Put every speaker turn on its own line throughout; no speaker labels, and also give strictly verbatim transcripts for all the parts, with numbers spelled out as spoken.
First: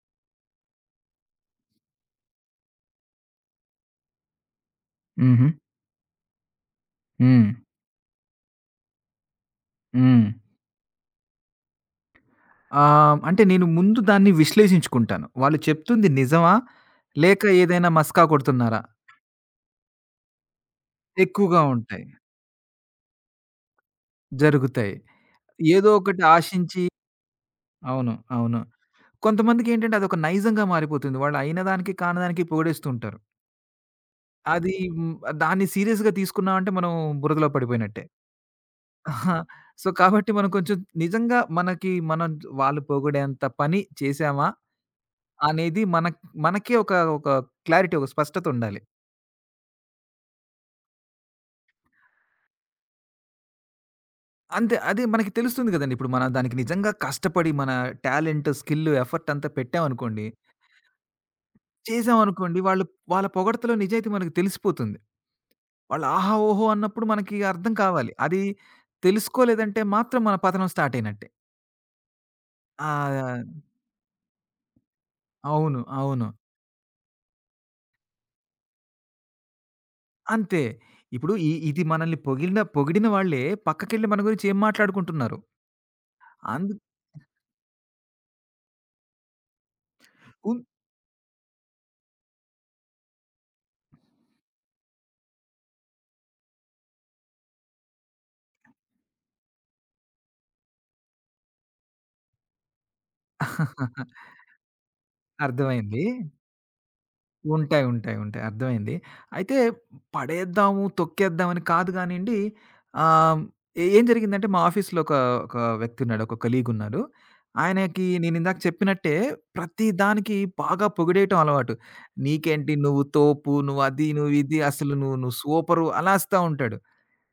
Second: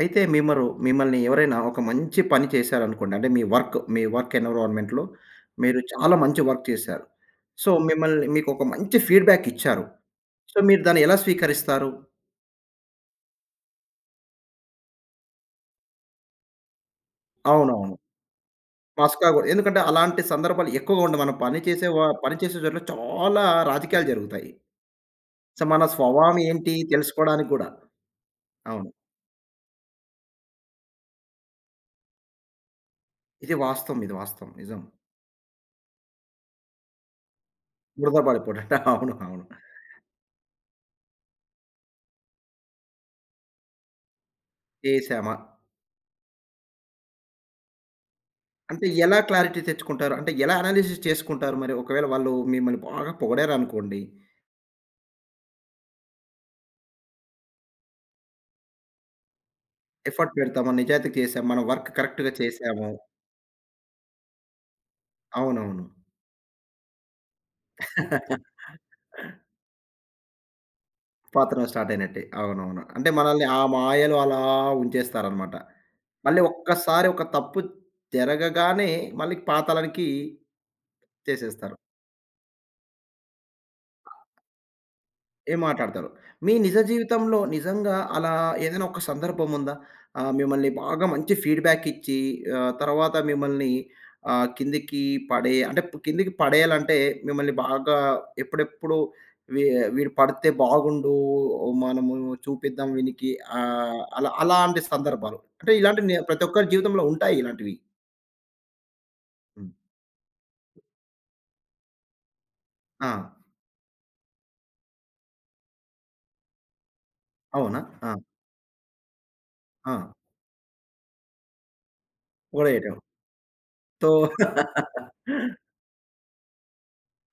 అయితే మిమ్మరు మిమ్మల్ని ఎవరైనా ఒక మంచి పని చేశారనుకోండి. అంటే మీ వర్క్, మీ వర్క్ ఎన్విరాన్మెంట్‌లో
హుహు.
మీరు చాలా మంచి వర్క్ చేశారు.
హ్మ్.
సో, మిమ్మల్ని మీకొక మంచి ఫీడ్‌బ్యాక్ ఇచ్చారు.
హ్మ్.
సో, మీరు దాన్ని ఎలా స్వీకరిస్తారు?
ఆహ్, అంటే నేను ముందు దాన్ని విశ్లేషించుకుంటాను. వాళ్ళు చెప్తుంది నిజమా? లేక ఏదైనా
అవునవును.
మస్కా కొడుతున్నారా?
మస్కా గూడా. ఎందుకంటే అలాంటి సందర్భాలు ఎక్కువగా ఉండవు. మనం పని
ఎక్కువగా
చేసే వా
ఉంటాయి.
పని చేసే చోట్ల చాలా రాజకీయాలు జరుగుతాయి.
జరుగుతాయి.
సో, మన
ఏదో ఒకటి
స్వభావం ఏంటి
ఆశించి.
తెలుసుకోవడానికి గూడా.
అవును. అవును.
అవును.
కొంతమందికేంటంటే అదొక నైజంగా మారిపోతుంది. వాళ్ళు అయిన దానికి కానిదానికి పొగిడేస్తూ ఉంటారు.
ఇది వాస్తవం. ఇది వాస్తవం.
అది
నిజం.
హ్మ్. దాన్ని సీరియస్‌గా తీసుకున్నామంటే మనం బురదలో పడిపోయినట్టే.
బురద పడిపోవడం. అవును.
ఆహా!
అవును.
సో, కాబట్టి మనం కొంచెం నిజంగా మనకి మనం వాళ్ళు పొగిడేంత పని చేశామా?
చేశామా?
అనేది మనక్ మనకే ఒక ఒక క్లారిటీ, ఒక స్పష్టతుండాలి.
అంటే ఎలా క్లారిటీ తెచ్చుకుంటారు? అంటే ఎలా అనాలిసిస్ చేసుకుంటారు మరి? ఒకవేళ వాళ్ళు మిమ్మల్ని బాగా పొగిడారనుకోండి.
అంతే. అదే మనకి తెలుస్తుంది గదండీ! ఇప్పుడు మనం దానికి నిజంగా కష్టపడి మన టాలెంట్, స్కిల్, ఎఫర్ట్ అంతా పెట్టామనుకోండి,
ఎఫర్ట్ పెడతాము, నిజాయితీగా చేసాము, మన వర్క్ కరెక్ట్‌గా
చేసామనుకోండి, వాళ్ళు
చేసాము.
వాళ్ళ పొగడ్తలో నిజాయితీ మనకు తెలిసిపోతుంది.
అవునవును.
వాళ్ళు ఆహా! ఓహో! అన్నప్పుడు మనకి అర్థం కావాలి. అది తెలుసుకోలేదంటే మాత్రం మన పతనం స్టార్ట్ అయినట్టే.
పతనం స్టార్ట్ అయినట్టే. అవునవును. అంటే
ఆ!
మనల్ని ఆ మాయలో అలా ఉంచేస్తారనమాట.
అవును. అవును.
మళ్ళీ ఒక్కసారి ఒక తప్పు జరగగానే మళ్ళీ పాతాళానికి
అంతే. ఇప్పుడు ఇ
చేసేస్తారు.
ఇది మనల్ని పొగిడిన పొగిడిన వాళ్ళే పక్కకెళ్ళి మన గురించి ఏం మాట్లాడుకుంటున్నారు.
ఏం మాట్లాడతారు. మీ
అందు
నిజ జీవితంలో నిజంగా అలా ఏదైనా ఒక సందర్భం ఉందా? ఆహ్,
ఉన్
మిమ్మల్ని బాగా మంచి ఫీడ్‌బ్యాక్ ఇచ్చి ఆహ్, తర్వాత మిమ్మల్ని ఆహ్, కిందకి పడే అంటే కిందకి పడేయాలంటే మిమ్మల్ని బాగా ఎప్పుడెప్పుడు వీ వీడు పడితే బాగుండు మనము చూపిద్దాం వీనికి ఆహ్, అలా అలాంటి సందర్భాలు. అంటే ఇలాంటి
అర్థమైంది.
నే ప్రతి ఒక్కరి జీవితంలో ఉంటాయి ఇలాంటివి.
ఉంటాయి. ఉంటాయి. ఉంటాయి. అర్థమైంది. అయితే
హ్మ్.
పడేద్దాము, తొక్కేద్దాం అని కాదు గానీండి.
ఆ!
ఆహ్, ఏం జరిగిందంటే మా ఆఫీస్‌లో ఒక, ఒక వ్యక్తి ఉన్నాడు. ఒక కొలీగ్ ఉన్నారు.
అవునా?
ఆయనకి
ఆ!
నేనిందాక చెప్పినట్టే ప్రతి
ఆ!
దానికి బాగా పొగిడేయటం అలవాటు. "నీకేంటి
ఓడెయ్యటం.
నువ్వు తోపు, నువ్వు అది,
సో
నువ్వు ఇది, అసలు నువ్వు, నువ్వు సూపరు" అలాస్తా ఉంటాడు.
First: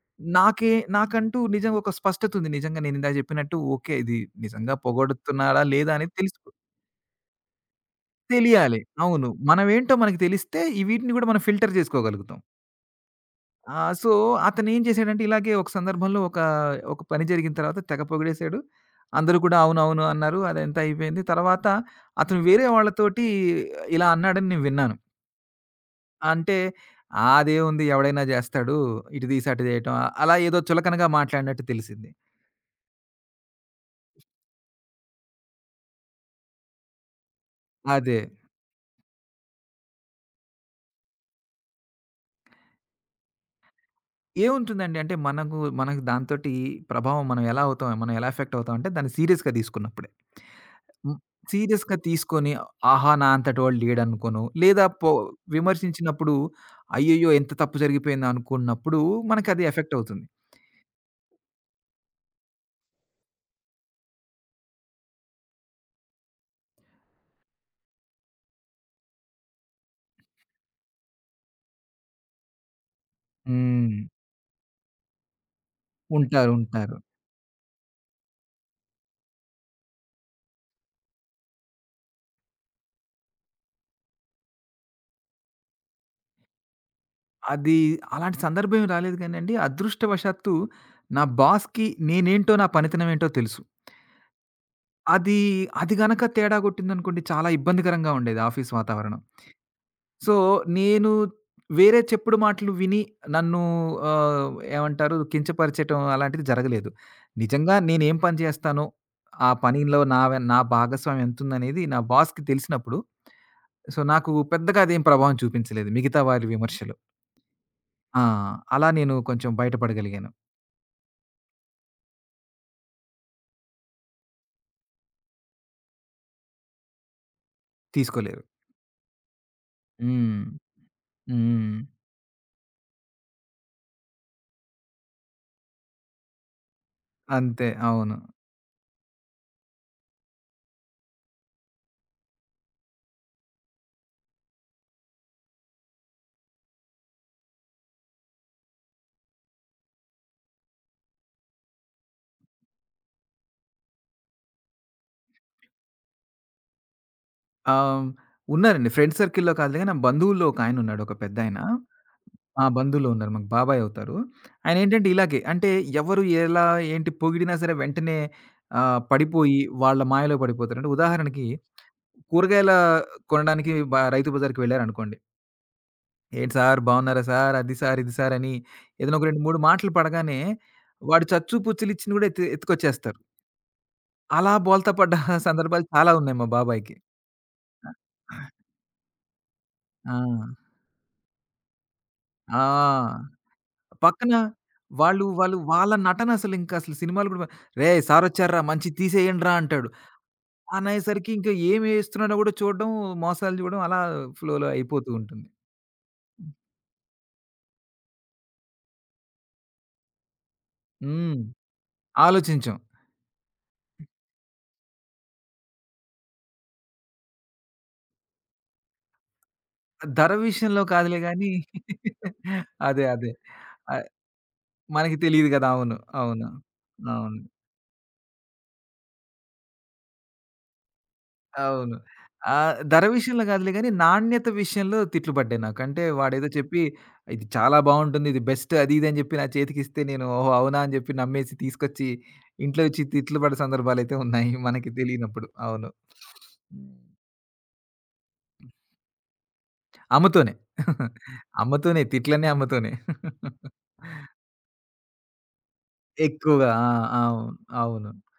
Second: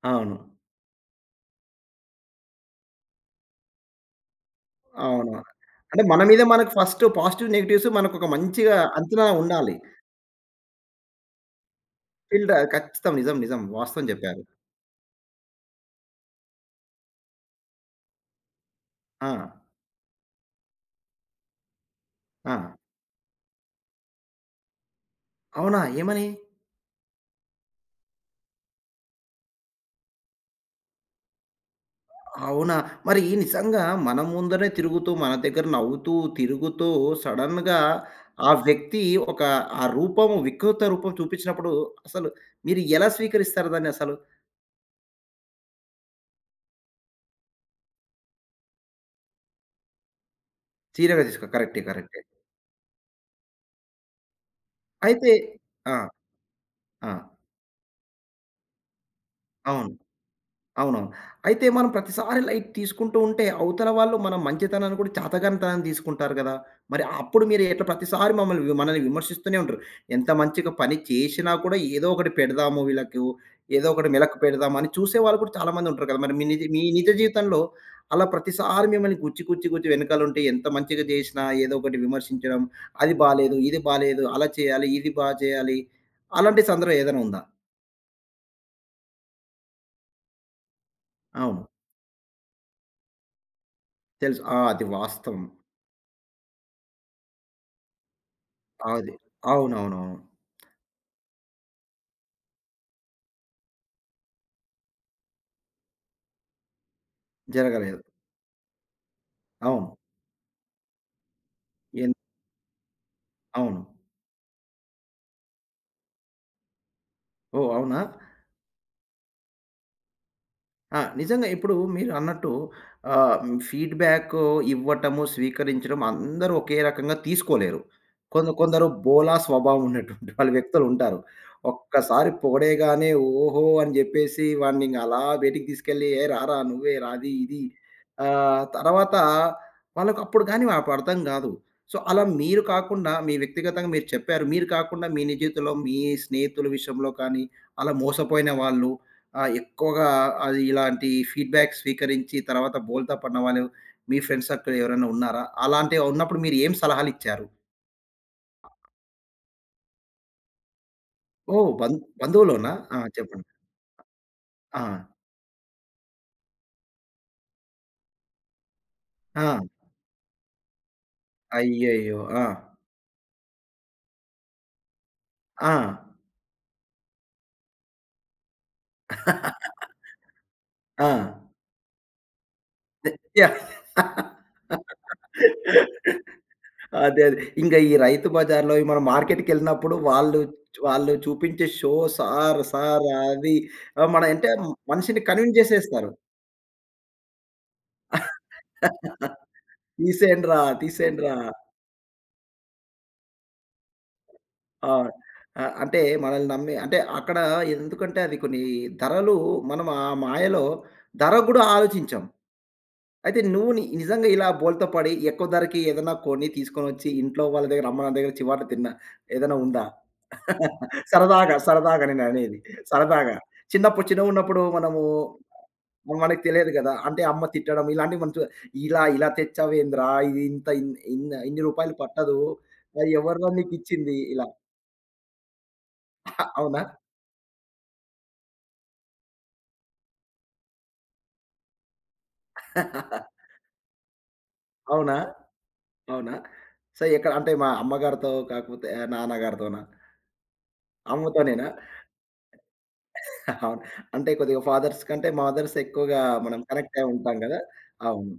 అవును.
నాకే నాకంటూ నిజంగా ఒక స్పష్టత ఉంది. నిజంగా నేనిందాక చెప్పినట్టు ఓకే. ఇది నిజంగా
అవును.
పొగడుతున్నాడా లేదా
అంటే
అనేది
మన
తెలుసు.
మీద మనకు ఫస్ట్ పాజిటివ్, నెగెటివ్స్ మనకొక మంచిగా
తెలియాలి.
అంచనా
అవును.
ఉండాలి.
మనమేంటో మనకు తెలిస్తే ఈ వీటిని గూడా మనం ఫిల్టర్ జేసుకోగలుగుతాం.
ఫీల్డ్ ఖచ్చితం. నిజం, నిజం.
ఆ!
వాస్తవం
సో,
చెప్పారు.
అతనేం చేసాడంటే ఇలాగే ఒక సందర్భంలో ఒక, ఒక పని జరిగిన తర్వాత తెగ పొగిడేసాడు.
ఆ!
అందరూ కూడా అవునవును అన్నారు. అదంతా అయిపోయింది. తర్వాత అతను
ఆ!
వేరే వాళ్ళతోటి ఇలా అన్నాడని నేను విన్నాను.
అవునా? ఏమని?
అంటే "ఆ! అదేముంది ఎవడైనా జేస్తాడు. ఇటు తీసి అటు జేయటం" అలా ఏదో చులకనగా మాట్లాడినట్టు తెలిసింది.
అవునా? మరి నిజంగా మన ముందరే తిరుగుతూ, మన దగ్గర నవ్వుతూ, తిరుగుతూ సడెన్‌గా
అదే.
ఆ వ్యక్తి ఒక ఆ రూపము వికృత రూపం చూపించినప్పుడు అసలు మీరు ఎలా స్వీకరిస్తారు దాన్ని అసలు?
ఏముంటుందండి? అంటే మనకు మనకు దాంతోటి ప్రభావం మనం ఎలా అవుతాం? మనం ఎలా ఎఫెక్ట్ అవుతాం అంటే దాన్ని సీరియస్‌గా తీసుకున్నప్పుడే. హ్మ్.
సీరియస్‌గా తీసుకో కరెక్టే.
సీరియస్‌గా
కరెక్టే.
తీసుకొని ఆహా! నా అంతటి వాడు లేడనుకోను. లేదా పో
అయితే ఆ!
విమర్శించినప్పుడు
ఆ!
అయ్యయ్యో! ఎంత తప్పు జరిగిపోయింది అనుకున్నప్పుడు మనకది
అవును.
ఎఫెక్ట్ అవుతుంది.
అవునవును. అయితే మనం ప్రతిసారి లైట్ తీసుకుంటూ ఉంటే, అవతల వాళ్ళు మన మంచితనాన్ని కూడా చాతగానితనాన్ని తీసుకుంటారు గదా! మరి అప్పుడు మీరు ఎట్లా ప్రతిసారి మమ్మల్ని వి మనల్ని విమర్శిస్తూనే ఉంటారు. ఎంత మంచిగా పని చేషినా కూడా ఏదో ఒకటి పెడదాము వీళ్ళకు, ఏదో
హ్మ్.
ఒకటి మెలకు పెడదాము అని చూసేవాళ్ళు కూడా చాలామంది ఉంటారు కదా! మరి మీ
ఉంటారు.
నిజ మీ
ఉంటారు.
నిజ జీవితంలో అలా ప్రతిసారి మిమ్మల్ని గుచ్చి, గుచ్చి, గుచ్చి వెనకాలుంటే ఎంత మంచిగా జేషినా ఏదో ఒకటి విమర్శించడం, అది బాలేదు, ఇది బాలేదు, అలా చేయాలి, ఇది బా చేయాలి. అలాంటి సందర్భం ఏదైనా ఉందా?
అది అలాంటి సందర్భం రాలేదు గానండి. అదృష్టవశాత్తు నా
అవును.
బాస్‌కి నేనేంటో నా పనితనం ఏంటో తెలుసు.
తెలుసు. ఆ! అది
అది
వాస్తవం.
అది గనక తేడా కొట్టిందనుకోండి చాలా ఇబ్బందికరంగా ఉండేది ఆఫీస్
అది.
వాతావరణం.
అవునవునవును.
సో, నేను వేరే చెప్పుడు మాటలు విని నన్ను ఆహ్, ఏమంటారు కించపరిచటం అలాంటిది జరగలేదు. నిజంగా
జరగలేదు.
నేనేం పని చేస్తానో, ఆ
అవును.
పనిలో నా వె నా భాగస్వామ్యం ఎంతుందనేది నా
ఎన్
బాస్‌కి తెలిసినప్పుడు,
అవును.
సో, నాకు పెద్దగా అదేం ప్రభావం చూపించలేదు. మిగతా వారి విమర్శలు.
ఓహ్! అవునా?
ఆ! అలా నేను కొంచెం బయటపడగలిగాను.
ఆ! నిజంగా ఇప్పుడు మీరన్నట్టు ఆహ్, ఫీడ్‌బ్యాక్ ఇవ్వటము, స్వీకరించడం అందరూ ఒకే రకంగా తీసుకోలేరు.
తీసుకోలేదు.
కొంద కొందరు బోలా స్వభావం ఉన్నటువంటి
హ్మ్.
వాళ్ళు వ్యక్తులుంటారు.
హ్మ్.
ఒక్కసారి పొగిడేగానే ఓహో! అని జెప్పేసి వాడినింక అలా బయటికి తీసుకెళ్ళి "ఏ రారా నువ్వే రా అది ఇది"
అంతే. అవును.
ఆహ్, తర్వాత వాళ్ళకప్పుడు గాని అప్పుడు కానీ వాళ్ళకు అర్థం గాదు. సో, అలా మీరు కాకుండా మీ వ్యక్తిగతంగా మీరు చెప్పారు. మీరు కాకుండా మీ నిజ జీవితంలో మీ స్నేహితుల విషయంలో కానీ, అలా మోసపోయిన వాళ్ళు ఆ! ఎక్కువగా అది ఇలాంటి ఫీడ్‌బ్యాక్ స్వీకరించి తర్వాత బోల్తా పడినవాళ్ళు మీ ఫ్రెండ్ సర్కిల్ ఎవరైనా ఉన్నారా? అలాంటి ఉన్నప్పుడు మీరు ఏం సలహాలిచ్చారు?
ఆహ్, ఉన్నారండి. ఫ్రెండ్ సర్కిల్‌లో కాదులే గానీ, నా బంధువుల్లో ఒకాయనున్నాడు ఒక పెద్దాయన.
ఓహ్! బంధ్
ఆ!
బంధువులోనా? ఆ!
బంధువులో ఉన్నారు. మాకు
చెప్పండి.
బాబాయ్ అవుతారు.
ఆ!
ఆయనేంటంటే ఇలాగే అంటే ఎవరు ఎలా ఏంటి పొగిడినా సరే వెంటనే ఆహ్,
ఆ!
పడిపోయి వాళ్ళ మాయలో పడిపోతారు. అంటే ఉదాహరణకి
అయ్యయ్యో! ఆ!
కూరగాయల కొనడానికి బ రైతు బజార్‌కి వెళ్లారనుకోండి.
ఆ!
"ఏంటి సార్ బాగున్నారా సార్? అది సార్, ఇది సార్" అని ఏదైనా ఒక రెండు, మూడు మాటలు పడగానే
ఆ!
వాడు చచ్చు పుచ్చులిచ్చింది కూడా ఎత్తు ఎత్తుకొచ్చేస్తారు.
యాహ్!
అలా బోల్తా పడ్డ సందర్భాలు చాలా ఉన్నాయి మా బాబాయికి.
అదే. అదే. ఇంక ఈ రైతు బజార్‌లో మనం మార్కెట్‌కెళ్ళినప్పుడు
ఆ!
వాళ్ళు వాళ్ళు చూపించే షో సార్,
ఆ!
సార్ అది ఆహ్, మన
పక్కన
అంటే మనిషిని
వాళ్ళు,
కన్విన్స్
వాళ్ళు వాళ్ళ
చేసేస్తారు.
నటనసలింక అసలు ఇంకా అసలు సినిమాలు గూడా. "రేయ్! సారొచ్చార్రా మంచిది తీసేయండ్రా" అంటాడు.
తీసేయండిరా,
అనయ్యేసరికి
తీసేయండిరా.
ఇంకా ఏమేస్తున్నాడో గూడా చూడడం, మోసాలు జూడడం అలా ఫ్లోలో
ఆ!
అయిపోతూ ఉంటుంది.
ఆహ్, అంటే మనల్ని నమ్మి అంటే అక్కడ ఎందుకంటే అది కొన్ని ధరలు మనం ఆ మాయలో ధర
హ్మ్.
గూడా ఆలోచించం.
ఆలోచించం.
అయితే నువ్వు ని నిజంగా ఇలా బోల్తా పడి ఎక్కువ ధరకి ఏదైనా కొని తీసుకొనొచ్చి ఇంట్లో వాళ్ళ దగ్గర అమ్మ, నాన్న దగ్గర చివాట్లు తిన్న ఏదైనా ఉందా?
ధర విషయంలో కాదులే గానీ
సరదాగా, సరదాగా నేననేది.
అదే. అదే.
సరదాగా. చిన్నప్పుడు
ఆహ్,
చిన్నగున్నప్పుడు మనము
మనకి తెలీదు గదా! అవును.
మనకు
అవును.
తెలియదు గదా! అంటే
అవును.
అమ్మ తిట్టడం ఇలాంటివి మనం చూ ఇలా ఇలా తెచ్చావేందిరా? ఇది ఇంత ఇన్ ఇన్ ఇన్ని రూపాయలు
అవును.
పట్టదు.
ఆహ్, ధర
ఆహ్,
విషయంలో
ఎవర్రా
కాదులే గానీ,
నీకిచ్చింది? ఇలా.
నాణ్యత విషయంలో తిట్లు పడ్డాయి నాకు. అంటే వాడేదో
అవునా?
చెప్పి, "ఇది చాలా బావుంటుంది. ఇది బెస్ట్" అది ఇది అని చెప్పి నా చేతికిస్తే నేను, "ఓహో! అవునా?" అని చెప్పి నమ్మేసి తీసుకొచ్చి ఇంట్లో ఇచ్చి తిట్లు పడ్డ సందర్భాలైతే ఉన్నాయి మనకి
అవునా?
తెలియనప్పుడు. అవును.
అవునా?
హ్మ్.
సో, ఎక్కడ అంటే మా అమ్మగారితో కాకపోతే నాన్నగారితోనా?
అమ్మతోనే.
అమ్మతోనేనా?
అమ్మతోనే. తిట్లన్నీ అమ్మతోనే.
అవును. అంటే కొద్దిగా ఫాదర్స్ కంటే మదర్స్ ఎక్కువగా మనం
ఎక్కువగా.
కనెక్ట్ అయి
ఆ! అవును.
ఉంటాం గదా!
అవును.
అవును.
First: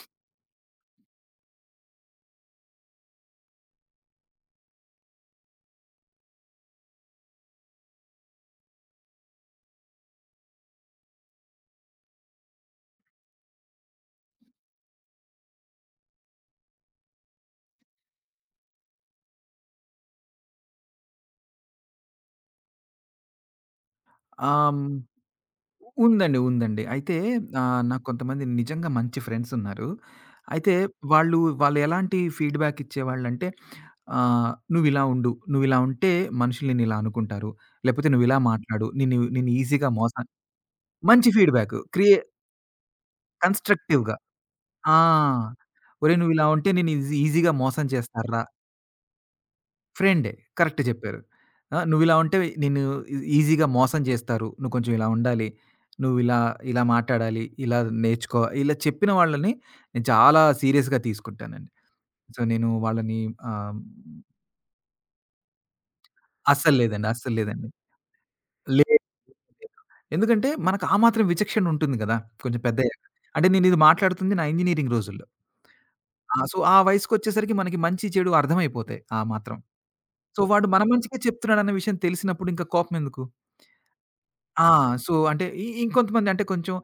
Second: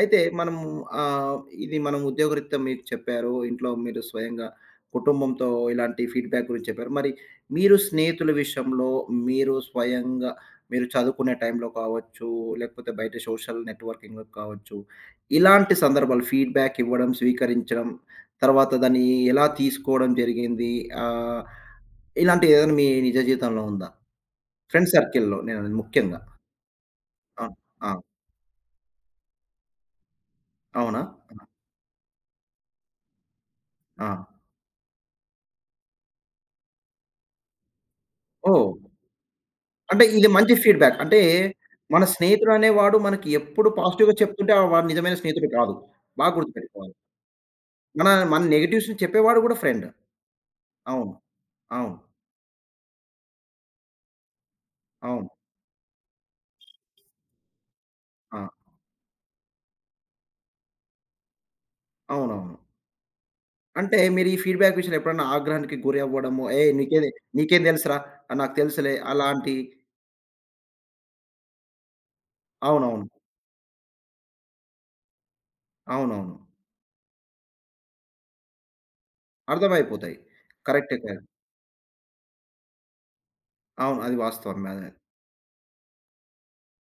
అయితే మనము ఆహ్, ఇది మనం ఉద్యోగరీత్యా మీకు చెప్పారు. ఇంట్లో మీరు స్వయంగా కుటుంబంతో ఇలాంటి ఫీడ్‌బ్యాక్ గురించి చెప్పారు. మరి మీరు స్నేహితుల విషయంలో మీరు స్వయంగా మీరు చదువుకునే టైంలో కావచ్చు, లేకపోతే బయట సోషల్ నెట్‌వర్కింగ్‌లో కావచ్చు, ఇలాంటి సందర్భాలు ఫీడ్‌బ్యాక్ ఇవ్వడం, స్వీకరించడం, తర్వాత దాన్ని ఎలా తీసుకోవడం జరిగింది? ఆహ్, ఇలాంటిదేదైనా మీ నిజ జీవితంలో ఉందా?
ఆహ్, హ్మ్.
ఫ్రెండ్ సర్కిల్‌లో నేననేది ముఖ్యంగా.
ఉందండి. ఉందండి. అయితే
ఆ!
ఆహ్,
ఆ!
నాకు కొంతమంది నిజంగా మంచి ఫ్రెండ్స్ ఉన్నారు. అయితే
అవునా?
వాళ్ళు, వాళ్ళు ఎలాంటి ఫీడ్‌బ్యాక్ ఇచ్చేవాళ్ళంటే
ఆ!
ఆహ్, "నువ్విలా ఉండు. నువ్విలా ఉంటే మనుషులు నిన్నిలా అనుకుంటారు. లేకపోతే నువ్విలా
ఓహ్!
మాట్లాడు. నిన్ను నిన్ను ఈజీగా
అంటే
మోసం."
ఇది మంచి ఫీడ్‌బ్యాక్. అంటే
మంచి ఫీడ్‌బ్యాక్.
మన
క్రియే
స్నేహితుడనేవాడు మనకి ఎప్పుడు పాజిటివ్‌గా
కన్‌స్ట్రక్టివ్‌గా.
చెప్తుంటే ఆహ్, వాడు
ఆ!
నిజమైన స్నేహితుడు కాదు.
"ఒరేయ్!
బాగా
నువ్విలా ఉంటే నిన్ను
గుర్తుపెట్టుకోవాలి.
ఈజీ ఈజీగా మోసం
మన మన
చేస్తార్రా."
నెగెటివ్స్‌ని చెప్పేవాడు కూడా ఫ్రెండ్.
ఫ్రెండే. కరెక్ట్
అవును.
జెప్పారు. ఆ!
అవును.
"నువ్విలా ఉంటే నిన్ను ఈ ఈజీగా మోసం చేస్తారు. నువ్వు కొంచెం ఇలా
అవును.
ఉండాలి. నువ్విలా ఇలా ఇలా మాట్లాడాలి. ఇలా
ఆ!
నేర్చుకో." ఇలా చెప్పిన వాళ్ళని నేను చాలా సీరియస్‌గా తీసుకుంటానండి. సో,
అవునవును.
నేను వాళ్ళని ఆహ్,
అంటే మీరు ఈ ఫీడ్‌బ్యాక్ విషయంలో ఎప్పుడైనా ఆగ్రహానికి గురి అవ్వడము, "ఏయ్!
అస్సలు లేదండి.
నీకేది
అస్సలు
నీకేం
లేదండి.
తెలుసురా? ఆహ్, నాకు తెలుసులే"
లేదు.
అలాంటి
లేదు. ఎందుకంటే మనకు ఆ మాత్రం విచక్షణ ఉంటుంది గదా! కొంచెం పెద్దయ్యాక.
అవునవును.
అంటే నేనిది మాట్లాడుతుంది నా ఇంజినీరింగ్ రోజుల్లో.
అవునవును.
ఆ! సో, ఆ వయసుకొచ్చేసరికి మనకి మంచి, చెడు అర్థమైపోతాయి ఆ మాత్రం.
అర్థమైపోతాయి.
సో, వాడు మన
కరెక్టే.
మంచికే
కరెక్ట్.
చెప్తున్నాడన్న విషయం తెలిసినప్పుడు ఇంకా కోపమెందుకు?
అవును. అది వాస్తవమే.
ఆ!
అది
సో, అంటే ఇ ఇంకొంతమంది అంటే కొంచెం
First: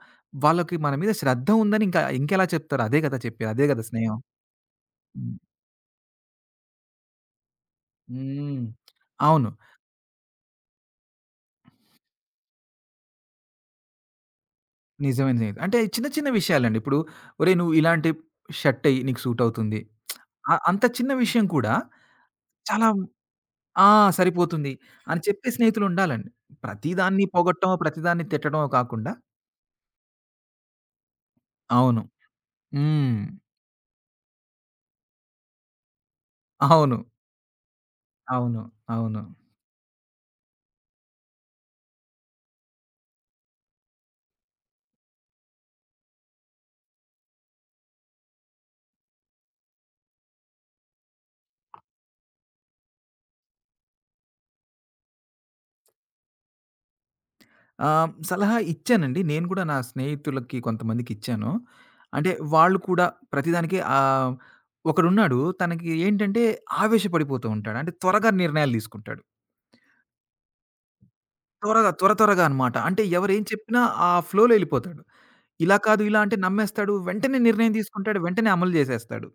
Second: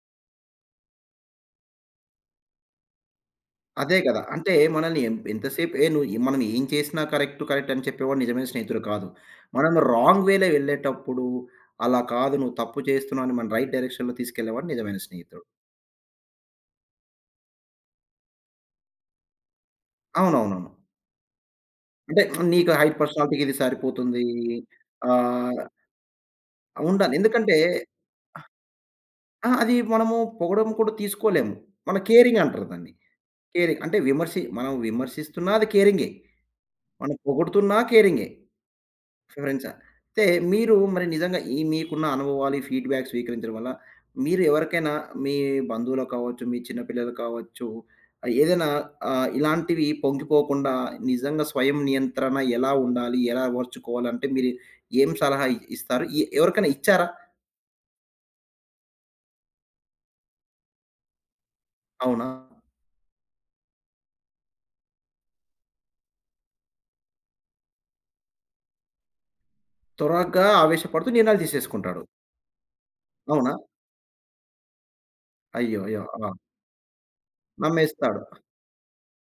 వాళ్ళకి మన మీద శ్రద్ధ ఉందని ఇంకా ఇంకెలా చెప్తారు? అదే కదా చెప్పేది. అదే కదా
అదే
స్నేహం.
కదా! అంటే మనల్ని ఎం
హ్మ్.
ఎంతసేపు ఏ నువ్వు ఎ మనం ఏం చేసినా కరెక్ట్, కరెక్ట్ అని చెప్పేవాడు నిజమైన
హ్మ్.
స్నేహితుడు కాదు.
అవును.
మనం రాంగ్ వేలో వెళ్ళేటప్పుడు, అలా కాదు నువ్వు తప్పు చేస్తున్నావు అని మన రైట్ డైరెక్షన్‌లో తీసుకెళ్ళేవాడు నిజమైన
నిజమైన
స్నేహితుడు.
స్నేహితుడు. అంటే చిన్న చిన్న విషయాలండి. ఇప్పుడు ఒరేయ్! నువ్వు ఇలాంటి షర్ట్ ఎయి నీకు సూట్ అవుతుంది. అ
అవునవునవును.
అంత చిన్న విషయం కూడా
అంటే నీకు
చాలా
హైట్ పర్సనాలిటీకి ఇది
ఆ!
సరిపోతుంది.
సరిపోతుంది అని చెప్పే
ఆహ్,
స్నేహితులు ఉండాలండి.
ఉండాలి.
ప్రతిదాన్ని
ఎందుకంటే
పొగట్టం, ప్రతిదాన్ని తిట్టడమో కాకుండా
ఆ! అది మనము పొగడం కూడా తీసుకోలేము. మన
అవును.
కేరింగ్ అంటారు దాన్ని.
హ్మ్.
కేరింగ్ అంటే విమర్శి మనం విమర్శిస్తున్నా అది కేరింగే.
అవును.
మనం పొగుడుతున్నా కేరింగే.
అవును. అవును.
ఫ్రెండ్సా? అయితే మీరు మరి నిజంగా ఈ మీకున్న అనుభవాలు, ఈ ఫీడ్‌బ్యాక్ స్వీకరించడం వల్ల మీరు ఎవరికైనా మీ బంధువులకు కావచ్చు, మీ చిన్న పిల్లలు కావచ్చు, ఆహ్, ఏదైనా ఆహ్, ఇలాంటివి పొంగిపోకుండా నిజంగా స్వయం నియంత్రణ ఎలా ఉండాలి? ఎలా అమర్చుకోవాలంటే మీరు ఏం సలహా ఇ ఇస్తారు? ఎ ఎవరికైనా ఇచ్చారా?
ఆహ్, సలహా ఇచ్చానండి. నేను కూడా నా స్నేహితులకి కొంతమందికిచ్చాను.
అవునా?
అంటే వాళ్ళు కూడా ప్రతిదానికి ఆహ్, ఒకడున్నాడు తనకి ఏంటంటే ఆవేశపడిపోతూ ఉంటాడు. అంటే త్వరగా నిర్ణయాలు తీసుకుంటాడు.
త్వరగా ఆవేశపడుతూ నిర్ణయాలు
త్వరగా
తీసేసుకుంటాడు.
త్వర త్వరగా అనమాట. అంటే ఎవరేం
అవునా?
చెప్పినా ఆ ఫ్లోలో ఎళ్ళిపోతాడు. ఇలా
అయ్యో! అయ్యో!
కాదు, ఇలా
ఆ!
అంటే నమ్మేస్తాడు. వెంటనే నిర్ణయం తీసుకుంటాడు.
నమ్మేస్తాడు.
వెంటనే అమలు జేసేస్తాడు.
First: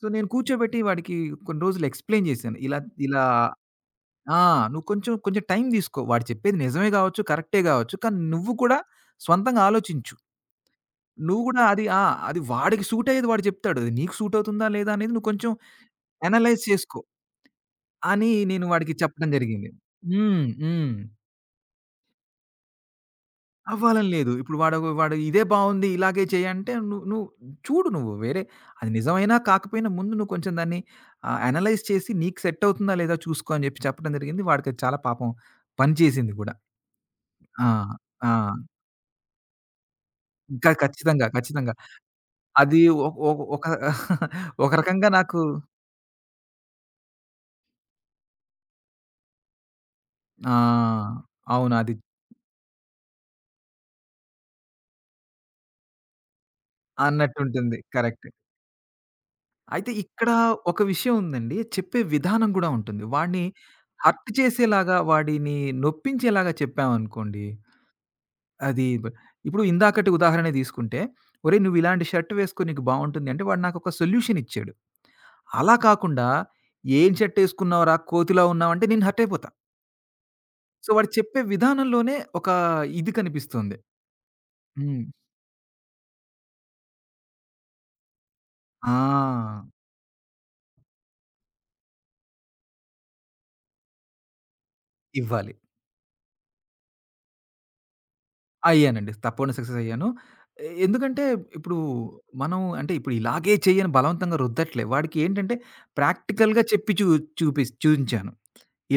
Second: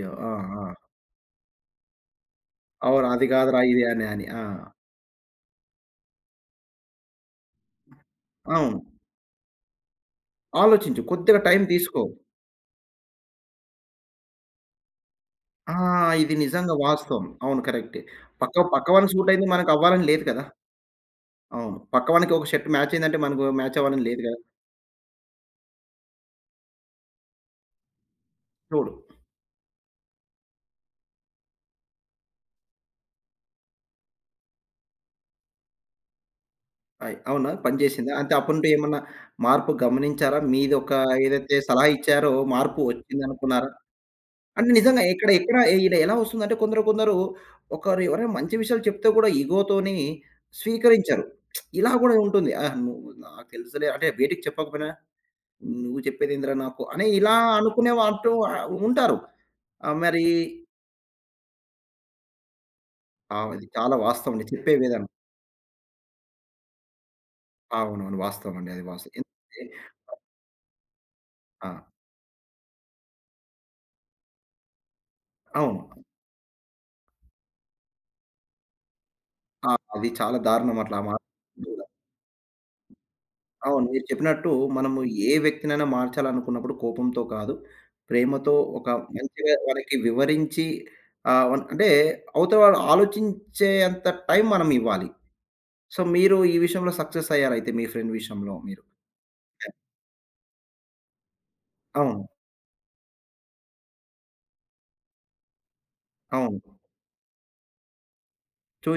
సో, నేను
ఆ! ఆ!
కూర్చోబెట్టి వాడికి కొన్ని రోజులు ఎక్స్‌ప్లెయిన్ జేశాను. ఇలా
అవును.
ఇలా
అది కాదురా ఇది అని అని.
ఆ!
ఆ!
నువ్వు కొంచెం కొంచెం టైం తీసుకో. వాడు చెప్పేది నిజమే గావచ్చు, కరెక్టే గావచ్చు. కానీ నువ్వు కూడా
అవును.
స్వంతంగా ఆలోచించు.
ఆలోచించు. కొద్దిగా
నువ్వు
టైం
గూడా అది
తీసుకో.
ఆ! అది వాడికి సూట్ అయ్యేది వాడు చెప్తాడు. అది నీకు సూట్ అవుతుందా? లేదా? అనేది నువ్వు కొంచెం
ఆ! ఇది
అనలైజ్
నిజంగా
చేసుకో
వాస్తవం. అవును. కరెక్టే.
అని
పక్క
నేను వాడికి
పక్కవానికి
చెప్పడం
సూట్ అయింది
జరిగింది.
మనకవ్వాలని లేదు కదా!
హ్మ్. హ్మ్.
అవును. పక్కవానికి ఒక షర్ట్ మ్యాచ్ అయిందంటే మనకు మ్యాచ్ అవ్వాలని
అవ్వాలని
లేదు
లేదు.
కదా!
ఇప్పుడు వాడు, వాడు ఇదే బావుంది ఇలాగే చెయ్యి అంటే నువ్వు నువ్వు చూడు నువ్వు వేరే అది
చూడు.
నిజమైనా కాకపోయినా ముందు నువ్వు కొంచెం దాన్ని ఆహ్, అనలైజ్ చేసి నీకు సెట్ అవుతుందా? లేదా? చూసుకో అని చెప్పి చెప్పడం జరిగింది. వాడికది చాలా పాపం పని చేసింది గూడా.
అయి అవునా?
ఆ!
పని చేసిందా? అంటే
ఆ!
అప్పటి నుండి ఏమన్నా మార్పు గమనించారా?
ఇంకా
మీదొక
ఖచ్చితంగా.
ఏదైతే
ఖచ్చితంగా.
సలహా ఇచ్చారో
అది
మార్పు
ఒ ఒ ఒక
వచ్చిందనుకున్నారా? అంటే
ఒక
నిజంగా
రకంగా
ఎక్కడ
నాకు
ఎక్కడ ఈడ ఎలా వస్తుందంటే కొందరు కొందరు ఒకరు ఎవరైనా మంచి విషయాలు చెప్తే కూడా ఇగోతోని స్వీకరించరు.
ఆ! అవును.
ఇలా
అది
కూడా ఉంటుంది. ఆహ్, నువ్వు నాకు తెలుసులే అంటే బయటికి చెప్పకపోయినా నువ్వు చెప్పేదేందిరా నాకు అని ఇలా
అన్నట్టుంటుంది.
అనుకునే
కరెక్ట్.
అంటూ ఉంటారు. ఆ!
అయితే
మరి
ఇక్కడ ఒక విషయం ఉందండి. చెప్పే విధానం గూడా ఉంటుంది. వాడిని
అవును. ఇది చాలా
హర్ట్
వాస్తవం అండి. చెప్పే
చేసేలాగా,
విధానం.
వాడిని నొప్పించేలాగా చెప్పామనుకోండి,
అవునవును. వాస్తవం అండి. అది
అది బ్
వాస్తవం. ఎందుకంటే
ఇప్పుడు ఇందాకటి ఉదాహరణ తీసుకుంటే, "ఒరేయ్!
ఆ!
నువ్వు ఇలాంటి షర్ట్ వేసుకో నీకు బావుంటుంది" అంటే వాడు నాకొక సొల్యూషన్ ఇచ్చాడు. అలా
అవును.
కాకుండా, "ఏం షర్ట్ ఏసుకున్నావురా? కోతిలా ఉన్నావు" అంటే నేను హర్ట్ అయిపోతా.
ఆ! అది చాలా దారుణం
సో,
అట్లా
వాడు
మా
చెప్పే విధానంలోనే ఒక ఇది కనిపిస్తుంది.
అవును. మీరు చెప్పినట్టు మనము
హ్మ్.
ఏ వ్యక్తినైనా మార్చాలనుకున్నప్పుడు కోపంతో కాదు, ప్రేమతో ఒక మంచిగా
ఆ!
వాళ్ళకి వివరించి ఆహ్, వన్ అంటే అవతల వాళ్ళు ఆలోచించే అంత టైం మనం ఇవ్వాలి.
ఇవ్వాలి.
సో, మీరు ఈ విషయంలో సక్సెస్ అయ్యారైతే మీ ఫ్రెండ్ విషయంలో మీరు.
అయ్యానండి. తప్పకుండా సక్సెస్ అయ్యాను. ఎ ఎందుకంటే ఇప్పుడు
అవును.
మనం అంటే ఇప్పుడు ఇలాగే చెయ్యి అని బలవంతంగా రుద్దట్లే. వాడికి ఏంటంటే ప్రాక్టికల్‌గా
అవును.
చెప్పి చూ చూపిస్ చూయించాను.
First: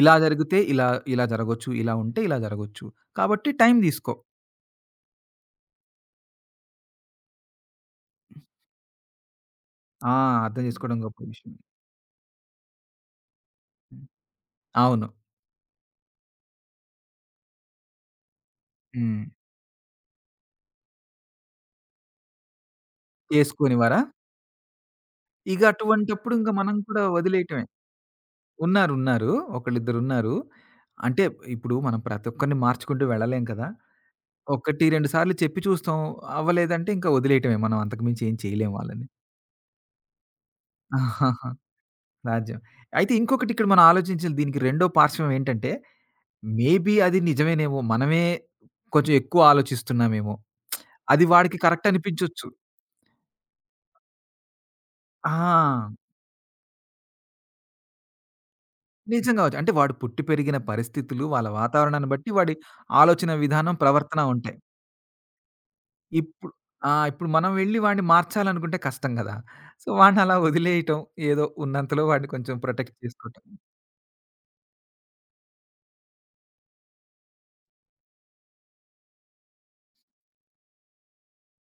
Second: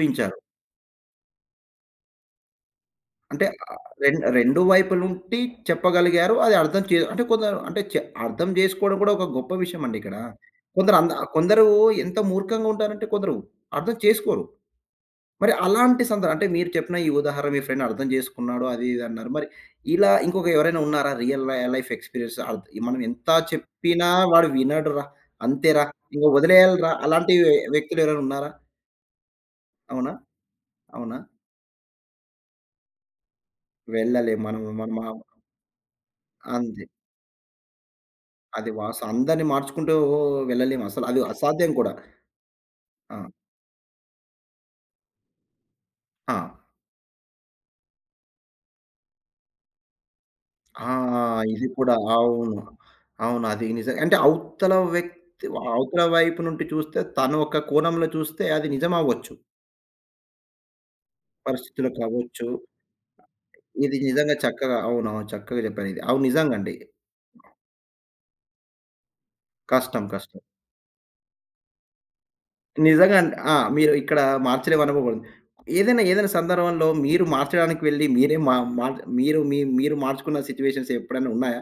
ఇలా జరిగితే ఇలా, ఇలా జరగొచ్చు. ఇలా ఉంటే ఇలా జరగొచ్చు.
అంటే
కాబట్టి టైం
ఆహ్,
తీసుకో.
రెం రెండు వైపులుండి చెప్పగలిగారు. అది అర్థం చే అంటే కొందరు అంటే చె అర్థం జేసుకోవడం కూడా ఒక గొప్ప విషయమండి
ఆ!
ఇక్కడ.
అర్థం
కొందరు
చేసుకోవడం
అంద
గొప్ప విషయం.
కొందరు ఎంత మూర్ఖంగా ఉంటారంటే కొందరు అర్థం
హ్మ్.
చేసుకోరు.
అవును.
మరి అలాంటి సందర్భం అంటే మీరు చెప్పిన ఈ ఉదాహరణ మీ ఫ్రెండ్ అర్థం జేసుకున్నాడు అది ఇది
హ్మ్.
అన్నారు. మరి ఇలా ఇంకొక ఎవరైనా ఉన్నారా? రియల్ లై లైఫ్ ఎక్స్‌పీరియన్స్ అర్థ్ మనం ఎంత
చేసుకునేవారా?
చెప్పినా వాడు వినడురా,
ఇక
అంతేరా, ఇంక
అటువంటప్పుడు ఇంక మనం
వదిలేయాలిరా
కూడా
అలాంటి
వదిలేయటమే.
వ్యక్తులు ఎవరైనా ఉన్నారా?
ఉన్నారు. ఉన్నారు.
అవునా?
ఒకళ్ళిద్దరున్నారు.
అవునా?
అంటే ఇప్పుడు మనం ప్రతి ఒక్కరిని మార్చుకుంటూ వెళ్ళలేం కదా!
వెళ్ళలేము మనం
ఒకటి
మన మా
రెండు సార్లు చెప్పి చూస్తాం.
అంతే.
అవ్వలేదంటే ఇంకా వదిలేయటమే. మనం అంతకు మించి ఏం
అది
చేయలేం వాళ్ళని.
వాస్తవం. అందరిని మార్చుకుంటూ వెళ్ళలేము అసలు. అది
ఆహాహా,
అసాధ్యం కూడా.
రాజ్యం. అయితే
ఆ!
ఇంకొకటి ఇక్కడ మనం ఆలోచించిన దీనికి రెండో పార్శ్వం ఏంటంటే,
ఆ!
మేబీ అది నిజమేనేమో. మనమే కొంచెం ఎక్కువ ఆలోచిస్తున్నామేమో.
ఆ!
అది వాడికి
ఇది
కరెక్ట్
కూడా.
అనిపించొచ్చు.
అవును. అవును. అది నిజం. అంటే అవతల వ్యక్తి
ఆ!
అవతల వైపు నుండి చూస్తే తను ఒక కోణంలో చూస్తే అది నిజం అవ్వచ్చు.
నిజం కావచ్చు. అంటే వాడు పుట్టి పెరిగిన పరిస్థితులు, వాళ్ళ
పరిస్థితులు
వాతావరణాన్ని బట్టి
కావచ్చు.
వాడి ఆలోచన విధానం,
ఇది
ప్రవర్తన
నిజంగా
ఉంటాయి.
చక్కగా అవునవును. చక్కగా చెప్పారు ఇది. అవును
ఇప్పుడు
నిజంగండి.
ఆ! ఇప్పుడు మనం వెళ్లి వాడిని మార్చాలనుకుంటే కష్టం గదా! సో,
కష్టం.
వాడినలా
కష్టం.
వదిలేయటం, ఏదో ఉన్నంతలో వాడిని కొంచెం ప్రొటెక్ట్
నిజంగా అండి.
చేసుకోవటం.
ఆ! మీరు ఇక్కడ మార్చలేము అనుకోకూడదు. ఏదైనా ఏదైనా సందర్భంలో మీరు మార్చడానికి వెళ్లి మీరే మా మా మీరు మీ మీరు మార్చుకున్న సిట్యుయేషన్స్ ఎప్పుడైనా ఉన్నాయా?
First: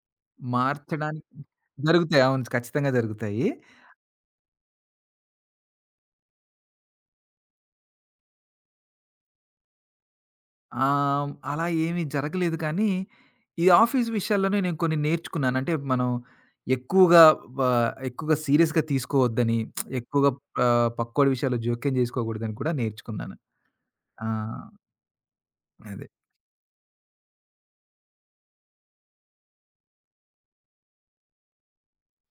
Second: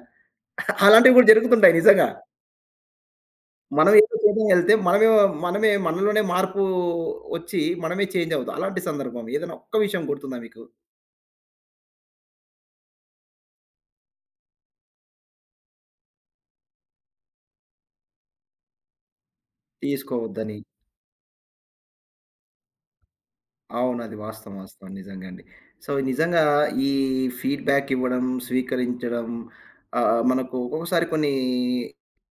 అలాంటివి కూడా
మార్చడానికి
జరుగుతుంటాయి నిజంగా.
జరుగుతాయి. అవును. ఖచ్చితంగా జరుగుతాయి.
మనం ఏదో చేయడం వెళ్తే మనమే మనమే మనలోనే మార్పు వచ్చి మనమే చేంజ్ అవుతాం. అలాంటి సందర్భం ఏదైనా ఒక్క విషయం గుర్తుందా మీకు?
ఆహ్, అలా ఏమీ జరగలేదు కానీ, ఈ ఆఫీస్ విషయాల్లోనే నేను కొన్ని నేర్చుకున్నాను. అంటే మనం ఎక్కువగా బ ఎక్కువగా సీరియస్‌గా తీసుకోవద్దని, ఎక్కువగా
తీసుకోవద్దని.
ఆహ్, పక్కోడి విషయాల్లో జోక్యం జేసుకోకూడదని కూడా నేర్చుకున్నాను.
అవును. అది
ఆ!
వాస్తవం. వాస్తవం. నిజంగా అండి. సో,
అదే.
నిజంగా ఈ ఫీడ్‌బ్యాక్ ఇవ్వడం, స్వీకరించడం ఆహ్, మనకు ఒక్కొక్కసారి కొన్ని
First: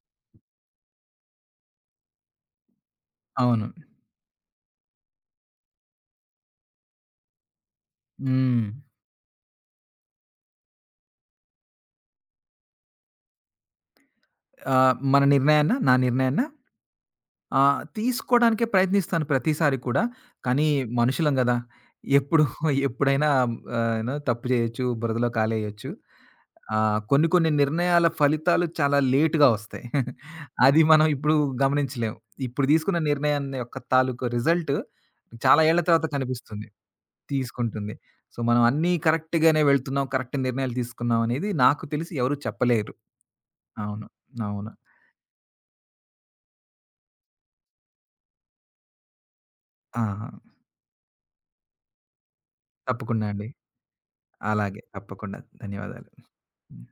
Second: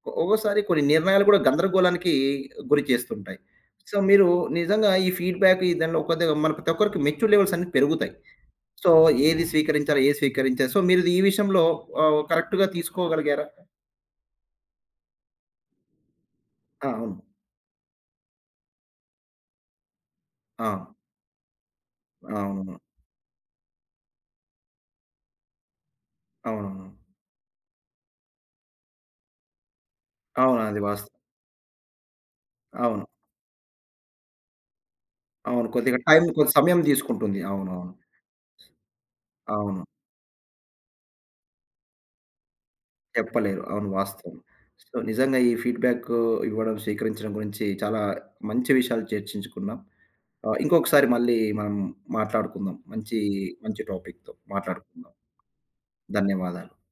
ఒక్కొక్కసారి కొన్ని నిర్ణయాలు కూడా గందరగోళానికి గురి చేస్తుంటాయి.
అవును.
సో, మీరు నిజంగా ఈ ఫీడ్‌బ్యాక్ ఈ దానిలో ఒక మన ప్రతి ఒక్కరికి మెచ్యూర్ లెవెల్స్ అన్నీ పెరుగుతాయి.
హ్మ్.
సో, ఏది స్వీకరించాలి, ఏది స్వీకరించాలి. సో, మీరు ఈ విషయంలో ఆహ్, కరెక్ట్‌గా తీసుకోగలిగారా?
ఆహ్, మన నిర్ణయాన్న, నా నిర్ణయాన్న
ఆ! అవును.
ఆహ్, తీసుకోడానికే ప్రయత్నిస్తాను ప్రతిసారి కూడా. కానీ
ఆ!
మనుషులం గదా! ఎప్పుడు
అవును.
ఎప్పుడైనా ఆహ్, యూనో తప్పు జేయొచ్చు, బురదలో కాలేయొచ్చు.
అవునవును.
ఆహ్, కొన్ని కొన్ని నిర్ణయాల ఫలితాలు చాలా లేట్‌గా ఒస్తాయి.
అవును. అది
అది మనం
వాస్తవం.
ఇప్పుడు గమనించలేం. ఇప్పుడు తీసుకున్న
అవును.
నిర్ణయాన్ని యొక్క తాలూకు రిజల్ట్ చాలా
అవును.
ఏళ్ల
కొద్దిగా
తర్వాత
టైం కొంచెం
కనిపిస్తుంది.
సమయం తీసుకుంటుంది. అవునవును.
తీసుకుంటుంది. సో, మనం అన్నీ కరెక్ట్‌గానే
అవును.
వెళ్తున్నాం, కరెక్ట్ నిర్ణయాలు తీసుకున్నాం అనేది నాకు తెలిసి ఎవరు చెప్పలేరు.
చెప్పలేరు. అవును.
అవును.
వాస్తవం.
అవును.
సో, నిజంగా ఈ ఫీడ్‌బ్యాక్ ఇవ్వడం, స్వీకరించడం గురించి చాలా మంచి విషయాలు చర్చించుకున్నాం.
ఆ!
ఆహ్, ఇంకొకసారి మళ్ళీ మనం మాట్లాడుకుందాం. మంచి
తప్పకుండా అండి.
మంచి టాపిక్‌తో
అలాగే.
మాట్లాడుకుందాం.
తప్పకుండా. ధన్యవాదాలు.
ధన్యవాదాలు.
హ్మ్.